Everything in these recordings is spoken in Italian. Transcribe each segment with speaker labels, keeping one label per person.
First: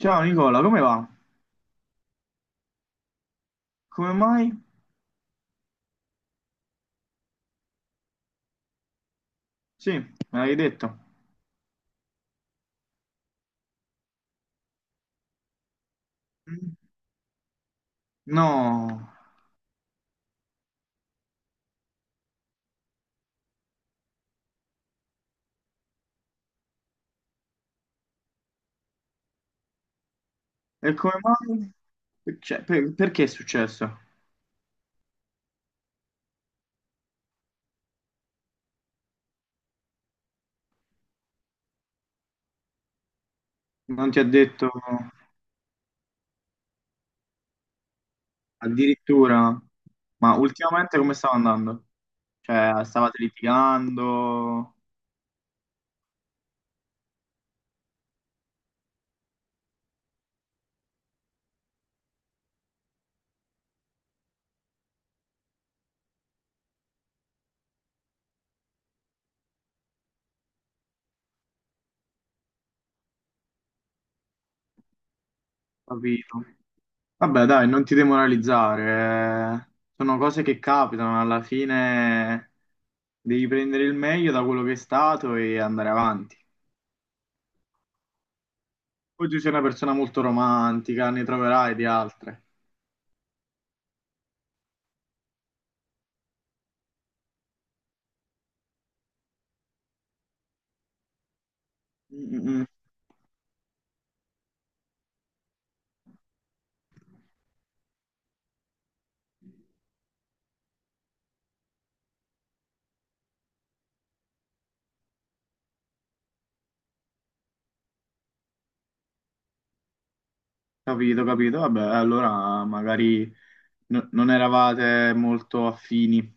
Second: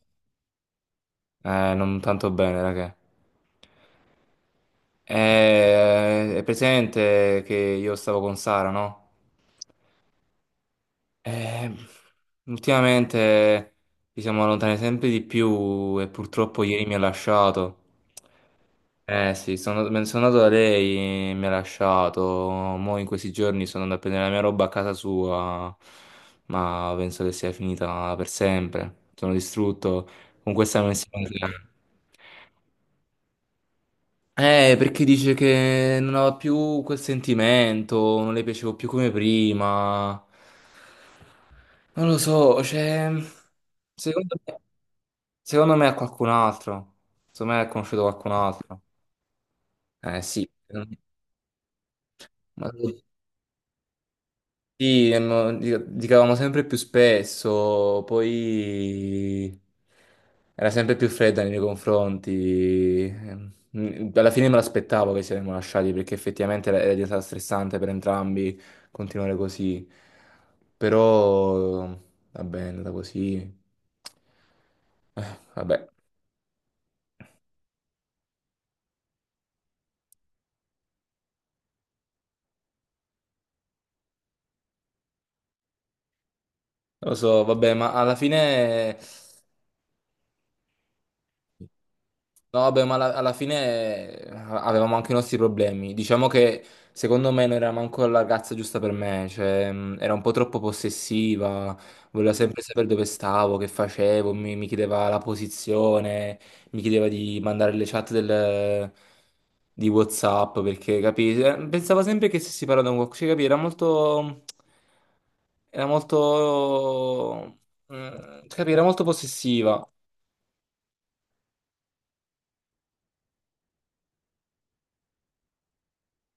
Speaker 1: Ciao Nicola, come va?
Speaker 2: Non tanto bene, raga.
Speaker 1: Come mai?
Speaker 2: È presente che io stavo con Sara, no?
Speaker 1: Sì, me l'hai detto.
Speaker 2: Eh, ultimamente ci siamo allontanati sempre di più e purtroppo
Speaker 1: Mm.
Speaker 2: ieri mi ha lasciato.
Speaker 1: No,
Speaker 2: Eh sì, me ne sono andato da lei, mi ha lasciato. Mo' in questi giorni sono andato a prendere la mia roba a casa sua, ma penso che sia finita per sempre. Sono distrutto. Con questa
Speaker 1: e come
Speaker 2: mensilità.
Speaker 1: mai? Cioè, perché è successo?
Speaker 2: Perché dice che non aveva più quel sentimento, non le piacevo più come prima. Non lo so, cioè,
Speaker 1: Non ti ha
Speaker 2: secondo me,
Speaker 1: detto
Speaker 2: secondo me è qualcun altro. Secondo me ha conosciuto qualcun altro.
Speaker 1: addirittura,
Speaker 2: Eh
Speaker 1: ma
Speaker 2: sì,
Speaker 1: ultimamente come stava andando?
Speaker 2: ma
Speaker 1: Cioè, stavate litigando,
Speaker 2: sì, giocavamo sempre più spesso, poi era sempre più fredda nei miei confronti. Alla fine me l'aspettavo che ci saremmo lasciati perché effettivamente era diventata stressante per entrambi continuare così. Però va bene, è andata così. Vabbè,
Speaker 1: capito? Vabbè, dai, non ti demoralizzare. Eh. Sono cose che capitano, alla fine devi prendere il meglio da quello che è stato e andare avanti.
Speaker 2: lo so, vabbè, ma alla fine.
Speaker 1: Poi tu sei una persona molto romantica, ne troverai di altre.
Speaker 2: No, vabbè, ma alla fine avevamo anche i nostri problemi. Diciamo che secondo me non era manco la ragazza giusta per me, cioè era un po' troppo possessiva, voleva
Speaker 1: Mm,
Speaker 2: sempre
Speaker 1: mm,
Speaker 2: sapere dove stavo, che facevo, mi chiedeva la posizione, mi chiedeva di mandare le chat di WhatsApp, perché capi? Eh, pensava sempre che stessi parlando con qualcuno, cioè, capi? Era molto... capi? Era molto possessiva.
Speaker 1: capito, capito. Vabbè, allora magari non eravate molto affini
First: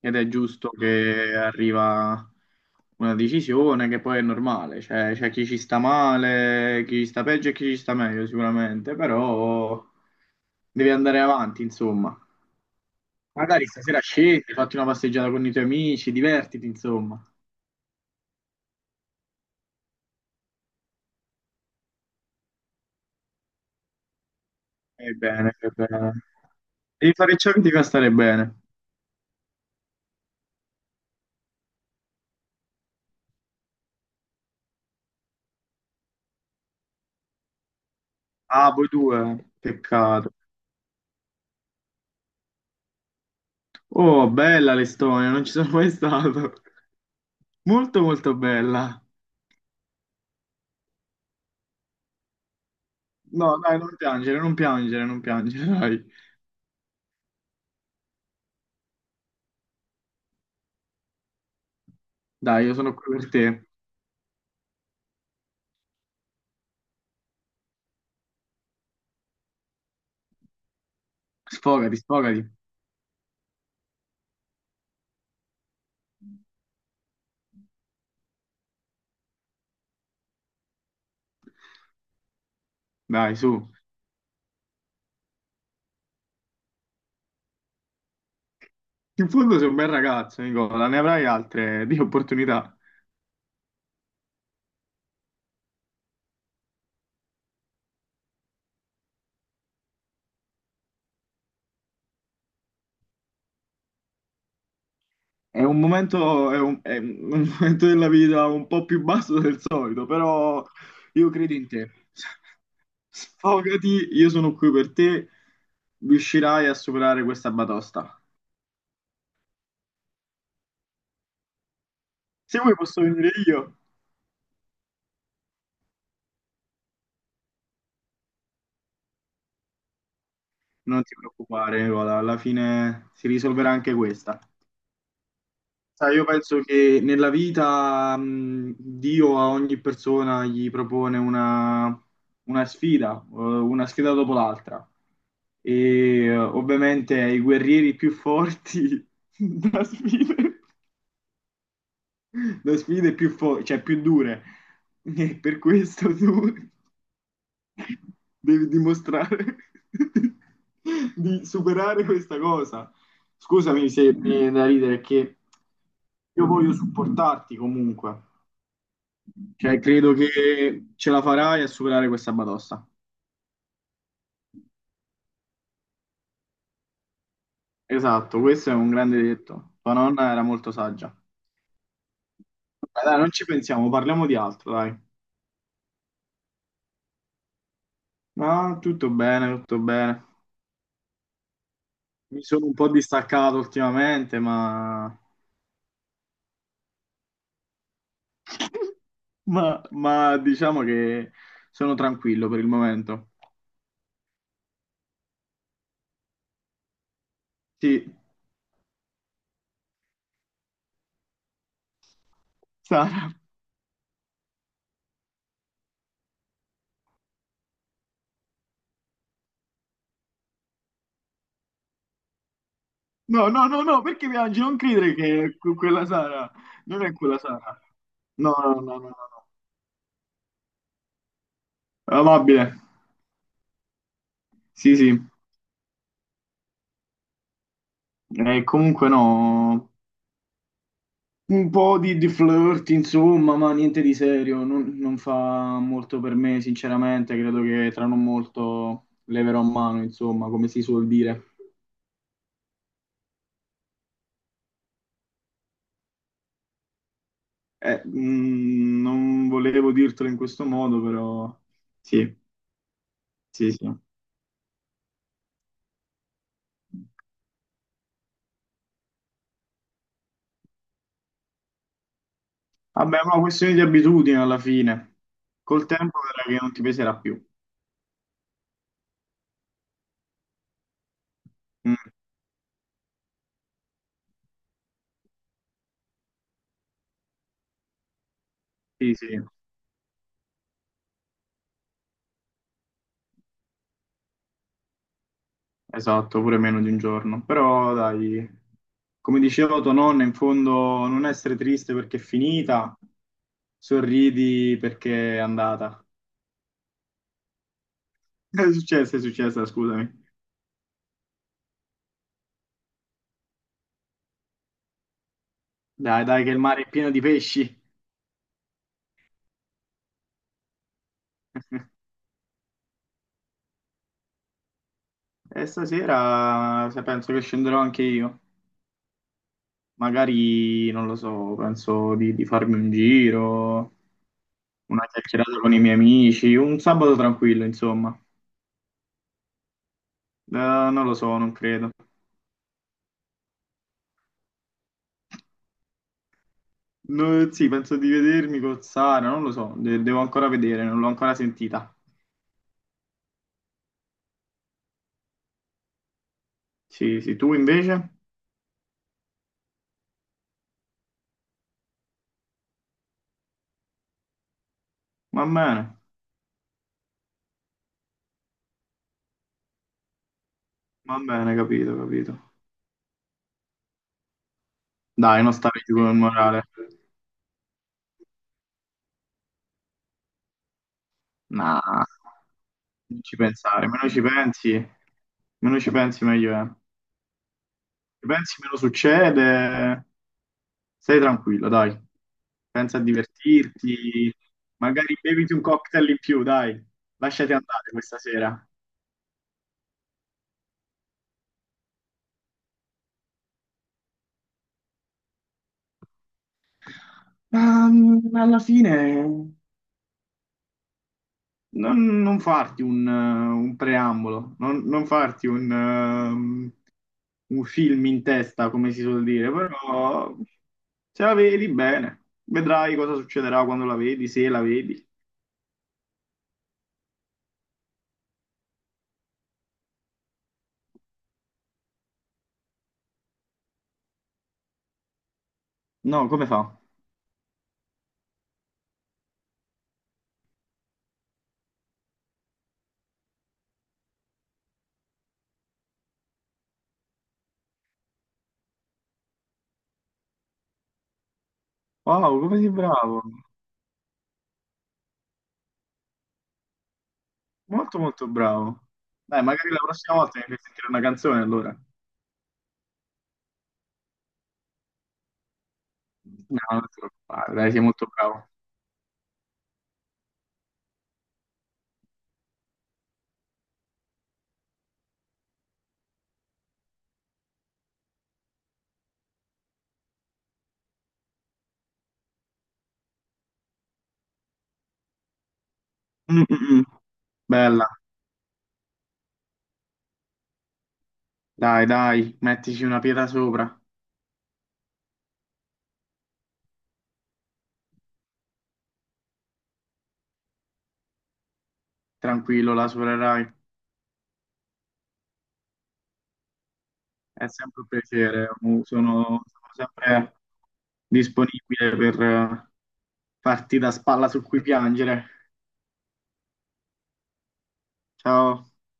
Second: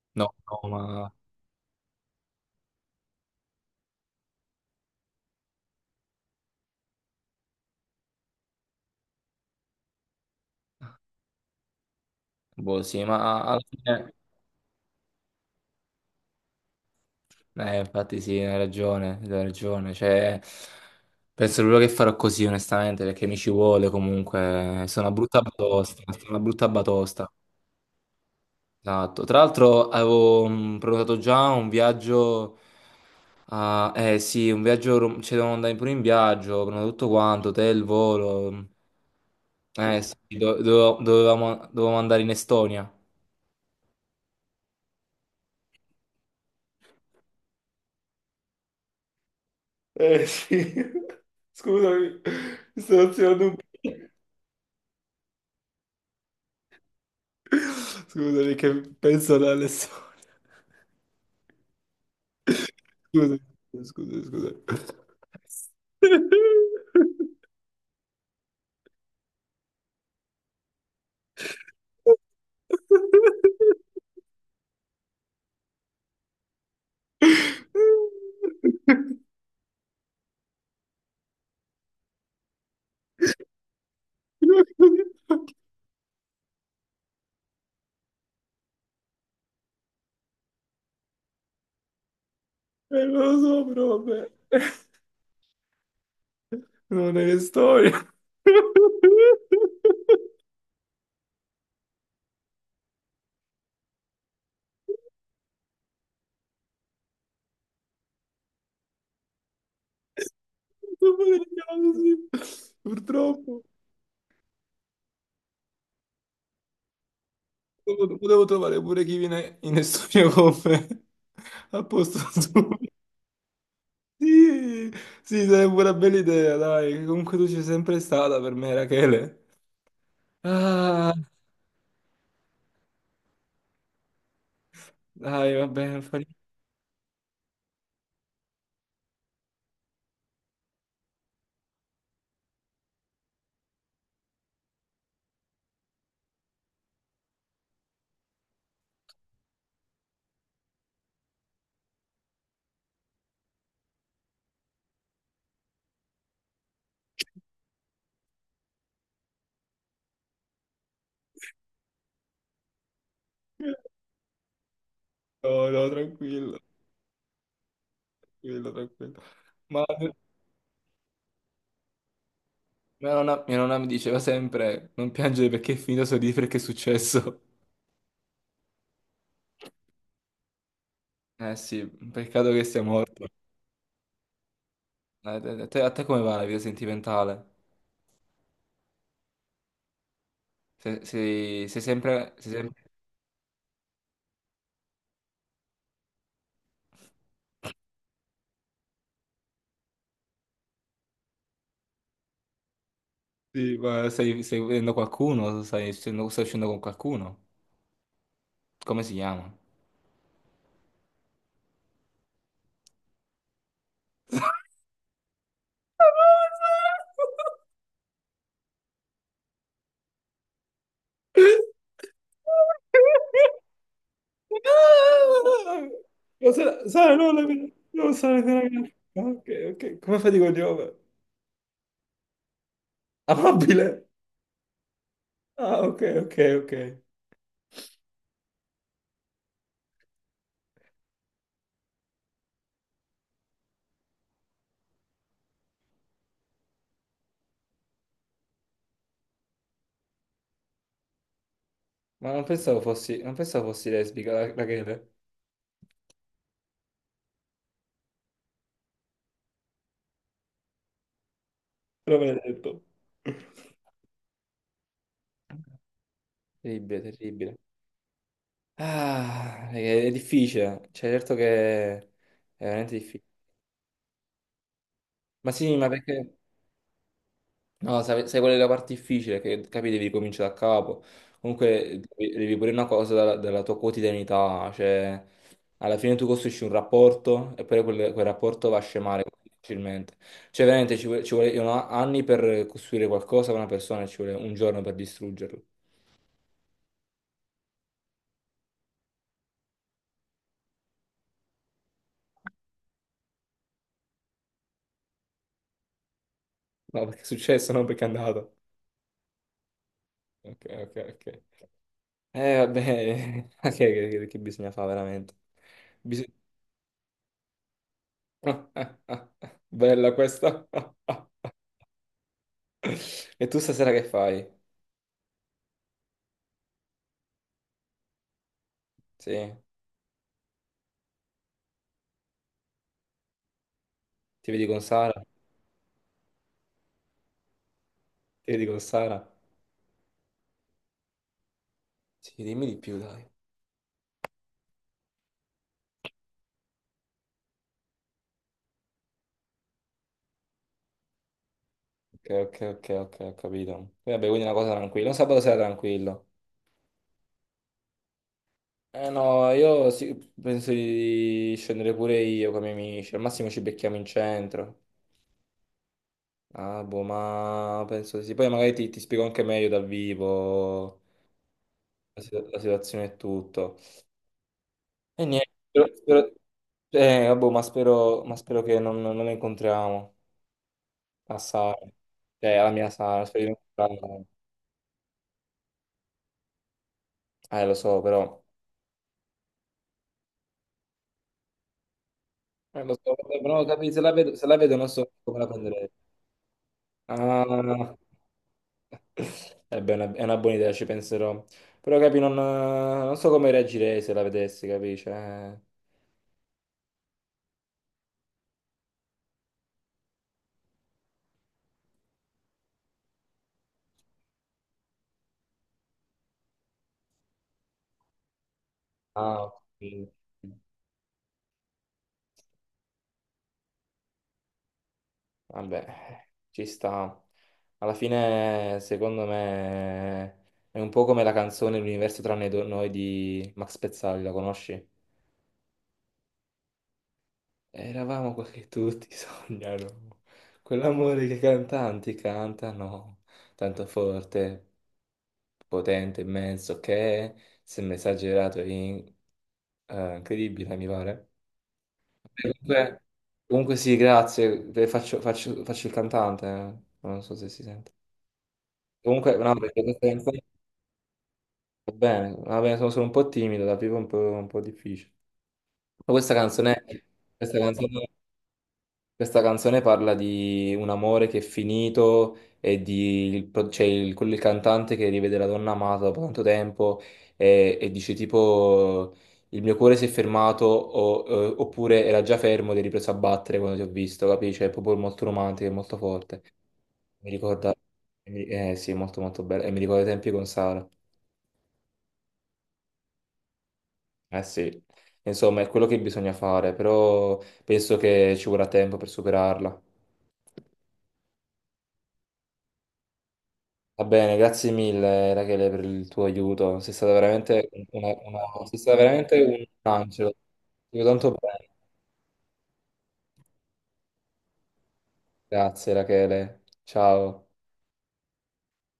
Speaker 1: ed è
Speaker 2: No, no,
Speaker 1: giusto
Speaker 2: ma...
Speaker 1: che arriva una decisione che poi è normale. Cioè, c'è chi ci sta male, chi ci sta peggio e chi ci sta meglio sicuramente, però devi andare avanti, insomma.
Speaker 2: Boh, sì, ma alla
Speaker 1: Magari stasera
Speaker 2: fine...
Speaker 1: scendi, fatti una passeggiata con i tuoi amici, divertiti, insomma.
Speaker 2: Infatti sì, hai ragione, hai ragione. Cioè, penso proprio che farò così, onestamente, perché mi ci vuole comunque. Sono una
Speaker 1: Stai
Speaker 2: brutta
Speaker 1: bene, stai
Speaker 2: batosta,
Speaker 1: bene.
Speaker 2: sono una brutta
Speaker 1: Devi
Speaker 2: batosta.
Speaker 1: fare ciò che ti fa stare bene.
Speaker 2: Esatto. Tra l'altro avevo prenotato già un viaggio... ah, eh sì, un cioè, devo andare pure in viaggio, ho prenotato tutto quanto, hotel, volo.
Speaker 1: Ah, voi due,
Speaker 2: Eh sì,
Speaker 1: peccato.
Speaker 2: dovevamo andare in Estonia.
Speaker 1: Oh, bella l'Estonia, non ci sono mai stato. Molto, molto bella.
Speaker 2: Eh sì, scusami, mi sto azionando un
Speaker 1: No, dai, non
Speaker 2: po'.
Speaker 1: piangere, non piangere, non piangere, dai.
Speaker 2: Scusami che penso ad Alessandro.
Speaker 1: Dai, io sono qui per
Speaker 2: Scusa,
Speaker 1: te.
Speaker 2: scusa, scusa.
Speaker 1: Sfogati, sfogati. Dai, su. In fondo sei un bel ragazzo, Nicola, ne avrai altre di opportunità.
Speaker 2: Non lo so, però vabbè. Non è che storia.
Speaker 1: È un momento, è un momento della vita un po' più basso del solito, però
Speaker 2: Non
Speaker 1: io credo in te.
Speaker 2: potevo così. Purtroppo.
Speaker 1: Sfogati, io sono qui per te. Riuscirai a superare questa batosta.
Speaker 2: Potevo trovare pure chi viene in studio con me. A posto
Speaker 1: Se
Speaker 2: suo.
Speaker 1: vuoi posso venire io.
Speaker 2: Sì, sì, sarebbe una bella idea, dai. Comunque tu ci sei sempre stata per me, Rachele.
Speaker 1: Non
Speaker 2: Ah,
Speaker 1: ti preoccupare, Nicola, alla fine si risolverà anche questa.
Speaker 2: dai, va bene, non
Speaker 1: Sai,
Speaker 2: fa
Speaker 1: io
Speaker 2: niente.
Speaker 1: penso che nella vita, Dio a ogni persona gli propone una sfida, una sfida dopo l'altra. Ovviamente ai guerrieri più forti da sfidare. Da sfide più, cioè, più dure. E per questo tu devi dimostrare di superare questa cosa. Scusami se mi viene da ridere, che
Speaker 2: No, no,
Speaker 1: io
Speaker 2: tranquillo,
Speaker 1: voglio supportarti comunque.
Speaker 2: tranquillo, tranquillo.
Speaker 1: Cioè,
Speaker 2: Ma
Speaker 1: credo che ce la farai a superare questa batosta.
Speaker 2: mia nonna mi diceva sempre, non piangere perché è finito, sorridi perché è successo.
Speaker 1: Esatto, questo è un grande detto. Tua nonna era molto saggia.
Speaker 2: Eh sì, peccato che sia
Speaker 1: Dai, dai,
Speaker 2: morto.
Speaker 1: non ci pensiamo, parliamo di altro, dai.
Speaker 2: A te come va la vita sentimentale?
Speaker 1: No, tutto bene, tutto bene.
Speaker 2: Sei sempre...
Speaker 1: Mi
Speaker 2: sei
Speaker 1: sono un
Speaker 2: sempre...
Speaker 1: po' distaccato ultimamente, ma... ma diciamo che sono tranquillo per il momento.
Speaker 2: Sì, ma stai vedendo qualcuno? Stai uscendo con qualcuno?
Speaker 1: Sì,
Speaker 2: Come si chiama?
Speaker 1: Sara. No, no, no, no, perché piangi? Non credere che è quella Sara,
Speaker 2: No,
Speaker 1: non è
Speaker 2: Sara, no,
Speaker 1: quella Sara.
Speaker 2: no, Sara, è
Speaker 1: No,
Speaker 2: una
Speaker 1: no, no,
Speaker 2: ragazza.
Speaker 1: no, no.
Speaker 2: Ah,
Speaker 1: No.
Speaker 2: ok, ok, come fai di cognome?
Speaker 1: Amabile.
Speaker 2: Amabile?
Speaker 1: Sì, sì.
Speaker 2: Ah, ok, ok, ok.
Speaker 1: Comunque no. Un po' di flirt, insomma, ma niente di serio, non fa molto per me, sinceramente, credo che tra non molto leverò mano, insomma, come si suol dire.
Speaker 2: Ma non pensavo fossi, non pensavo fossi lesbica, la Chele.
Speaker 1: Non volevo dirtelo in questo modo, però
Speaker 2: Però
Speaker 1: sì,
Speaker 2: me l'hai detto.
Speaker 1: sì, sì.
Speaker 2: Terribile, terribile. Ah, è difficile, cioè certo che è veramente
Speaker 1: Vabbè,
Speaker 2: difficile.
Speaker 1: ma questione di abitudine alla fine.
Speaker 2: Ma sì,
Speaker 1: Col
Speaker 2: ma
Speaker 1: tempo
Speaker 2: perché...
Speaker 1: vedrai che non ti peserà più.
Speaker 2: No, sai qual è la parte difficile? Che capi, devi cominciare da capo.
Speaker 1: Mm,
Speaker 2: Comunque, devi pure una cosa dalla tua quotidianità, cioè, alla fine tu costruisci un rapporto e poi quel rapporto va a
Speaker 1: sì,
Speaker 2: scemare
Speaker 1: sì.
Speaker 2: facilmente. Cioè, veramente ci vogliono anni per costruire qualcosa con una persona e ci vuole un giorno per distruggerlo.
Speaker 1: Esatto, pure meno di un giorno. Però dai, come diceva tua nonna, in fondo non essere triste perché è finita, sorridi perché è andata.
Speaker 2: No, perché è successo, non perché è andato.
Speaker 1: È successa, scusami.
Speaker 2: Ok, ok, ok. Vabbè, ok, che bisogna fare veramente?
Speaker 1: Dai,
Speaker 2: Bisogna...
Speaker 1: dai, che il mare è pieno di pesci.
Speaker 2: Bella questa. E tu stasera che fai?
Speaker 1: E stasera se penso che scenderò anche io.
Speaker 2: Sì,
Speaker 1: Magari, non lo so, penso di farmi un giro,
Speaker 2: ti vedi con
Speaker 1: una
Speaker 2: Sara?
Speaker 1: chiacchierata con i miei amici, un sabato tranquillo, insomma.
Speaker 2: Ti vedi con Sara?
Speaker 1: Non lo so, non credo.
Speaker 2: Sì, dimmi di più, dai.
Speaker 1: No, sì, penso di vedermi con Sara, non lo so, devo ancora vedere, non l'ho ancora sentita.
Speaker 2: Ok, ok, ok, ok, ho capito. E vabbè, quindi una cosa tranquilla. Un sabato sera tranquillo.
Speaker 1: Sì, sì, tu invece?
Speaker 2: Eh no, io sì, penso di scendere pure io con i miei amici. Al massimo ci becchiamo in centro.
Speaker 1: Va bene,
Speaker 2: Ah, boh, ma penso di sì. Poi magari ti spiego anche meglio dal vivo
Speaker 1: va bene, capito, capito.
Speaker 2: la situazione e tutto. E
Speaker 1: Dai,
Speaker 2: niente,
Speaker 1: non stare
Speaker 2: spero,
Speaker 1: giù con il
Speaker 2: spero-
Speaker 1: morale.
Speaker 2: vabbè, ma spero che non, non la incontriamo. A Sara,
Speaker 1: No,
Speaker 2: cioè alla mia
Speaker 1: non
Speaker 2: Sara,
Speaker 1: ci
Speaker 2: speriamo
Speaker 1: pensare, meno ci
Speaker 2: che...
Speaker 1: pensi, meno ci pensi meglio è.
Speaker 2: eh, lo so,
Speaker 1: Ci
Speaker 2: però,
Speaker 1: pensi, meno succede, stai tranquillo, dai. Pensa
Speaker 2: lo
Speaker 1: a
Speaker 2: so, però
Speaker 1: divertirti,
Speaker 2: se la vedo non so
Speaker 1: magari
Speaker 2: come la
Speaker 1: beviti un
Speaker 2: prenderei.
Speaker 1: cocktail in più, dai. Lasciati andare
Speaker 2: Ah,
Speaker 1: questa sera.
Speaker 2: eh beh, è una buona idea, ci penserò. Però capi, non, non so come reagirei se la vedessi, capisci?
Speaker 1: Alla fine... non farti un preambolo, non farti un film in testa, come si suol
Speaker 2: Ah,
Speaker 1: dire,
Speaker 2: ok.
Speaker 1: però se la vedi bene, vedrai cosa succederà quando la vedi, se la vedi.
Speaker 2: Vabbè, ci sta. Alla fine, secondo me, è un po' come la canzone L'universo tranne noi di Max Pezzali, la conosci?
Speaker 1: No, come fa?
Speaker 2: Eravamo quel che tutti sognano, quell'amore che i cantanti cantano, tanto forte, potente, immenso, che sembra esagerato e incredibile, mi pare.
Speaker 1: Wow,
Speaker 2: E
Speaker 1: come sei
Speaker 2: comunque,
Speaker 1: bravo!
Speaker 2: comunque sì, grazie, faccio il cantante, eh. Non so se si sente.
Speaker 1: Molto molto bravo.
Speaker 2: Comunque,
Speaker 1: Dai,
Speaker 2: no,
Speaker 1: magari la
Speaker 2: perché questa
Speaker 1: prossima volta
Speaker 2: canzone
Speaker 1: mi fai sentire una canzone allora.
Speaker 2: va bene, sono solo un po' timido, da vivo è un un po' difficile. Ma questa
Speaker 1: No, non ti preoccupare,
Speaker 2: questa
Speaker 1: dai, sei molto
Speaker 2: canzone
Speaker 1: bravo.
Speaker 2: questa canzone parla di un amore che è finito e di c'è il cantante che rivede la donna amata dopo tanto tempo e dice tipo il mio cuore si è fermato oppure era già fermo ed è ripreso a battere quando ti ho visto, capisci? È proprio molto romantico e molto forte.
Speaker 1: Mm, mm, mm.
Speaker 2: Mi ricorda...
Speaker 1: Bella,
Speaker 2: Eh sì, è molto molto bello. E mi ricorda i tempi con Sara.
Speaker 1: dai, dai, mettici una pietra sopra,
Speaker 2: Eh sì. Insomma, è quello che bisogna fare, però penso che ci vorrà tempo per superarla.
Speaker 1: tranquillo, la supererai.
Speaker 2: Va bene, grazie mille Rachele per il tuo aiuto, sei stata
Speaker 1: È
Speaker 2: veramente,
Speaker 1: sempre un piacere,
Speaker 2: sei stata veramente un
Speaker 1: sono
Speaker 2: angelo. Ti
Speaker 1: sempre
Speaker 2: vedo tanto bene.
Speaker 1: disponibile per farti da spalla su cui piangere.
Speaker 2: Grazie Rachele, ciao.
Speaker 1: Ciao.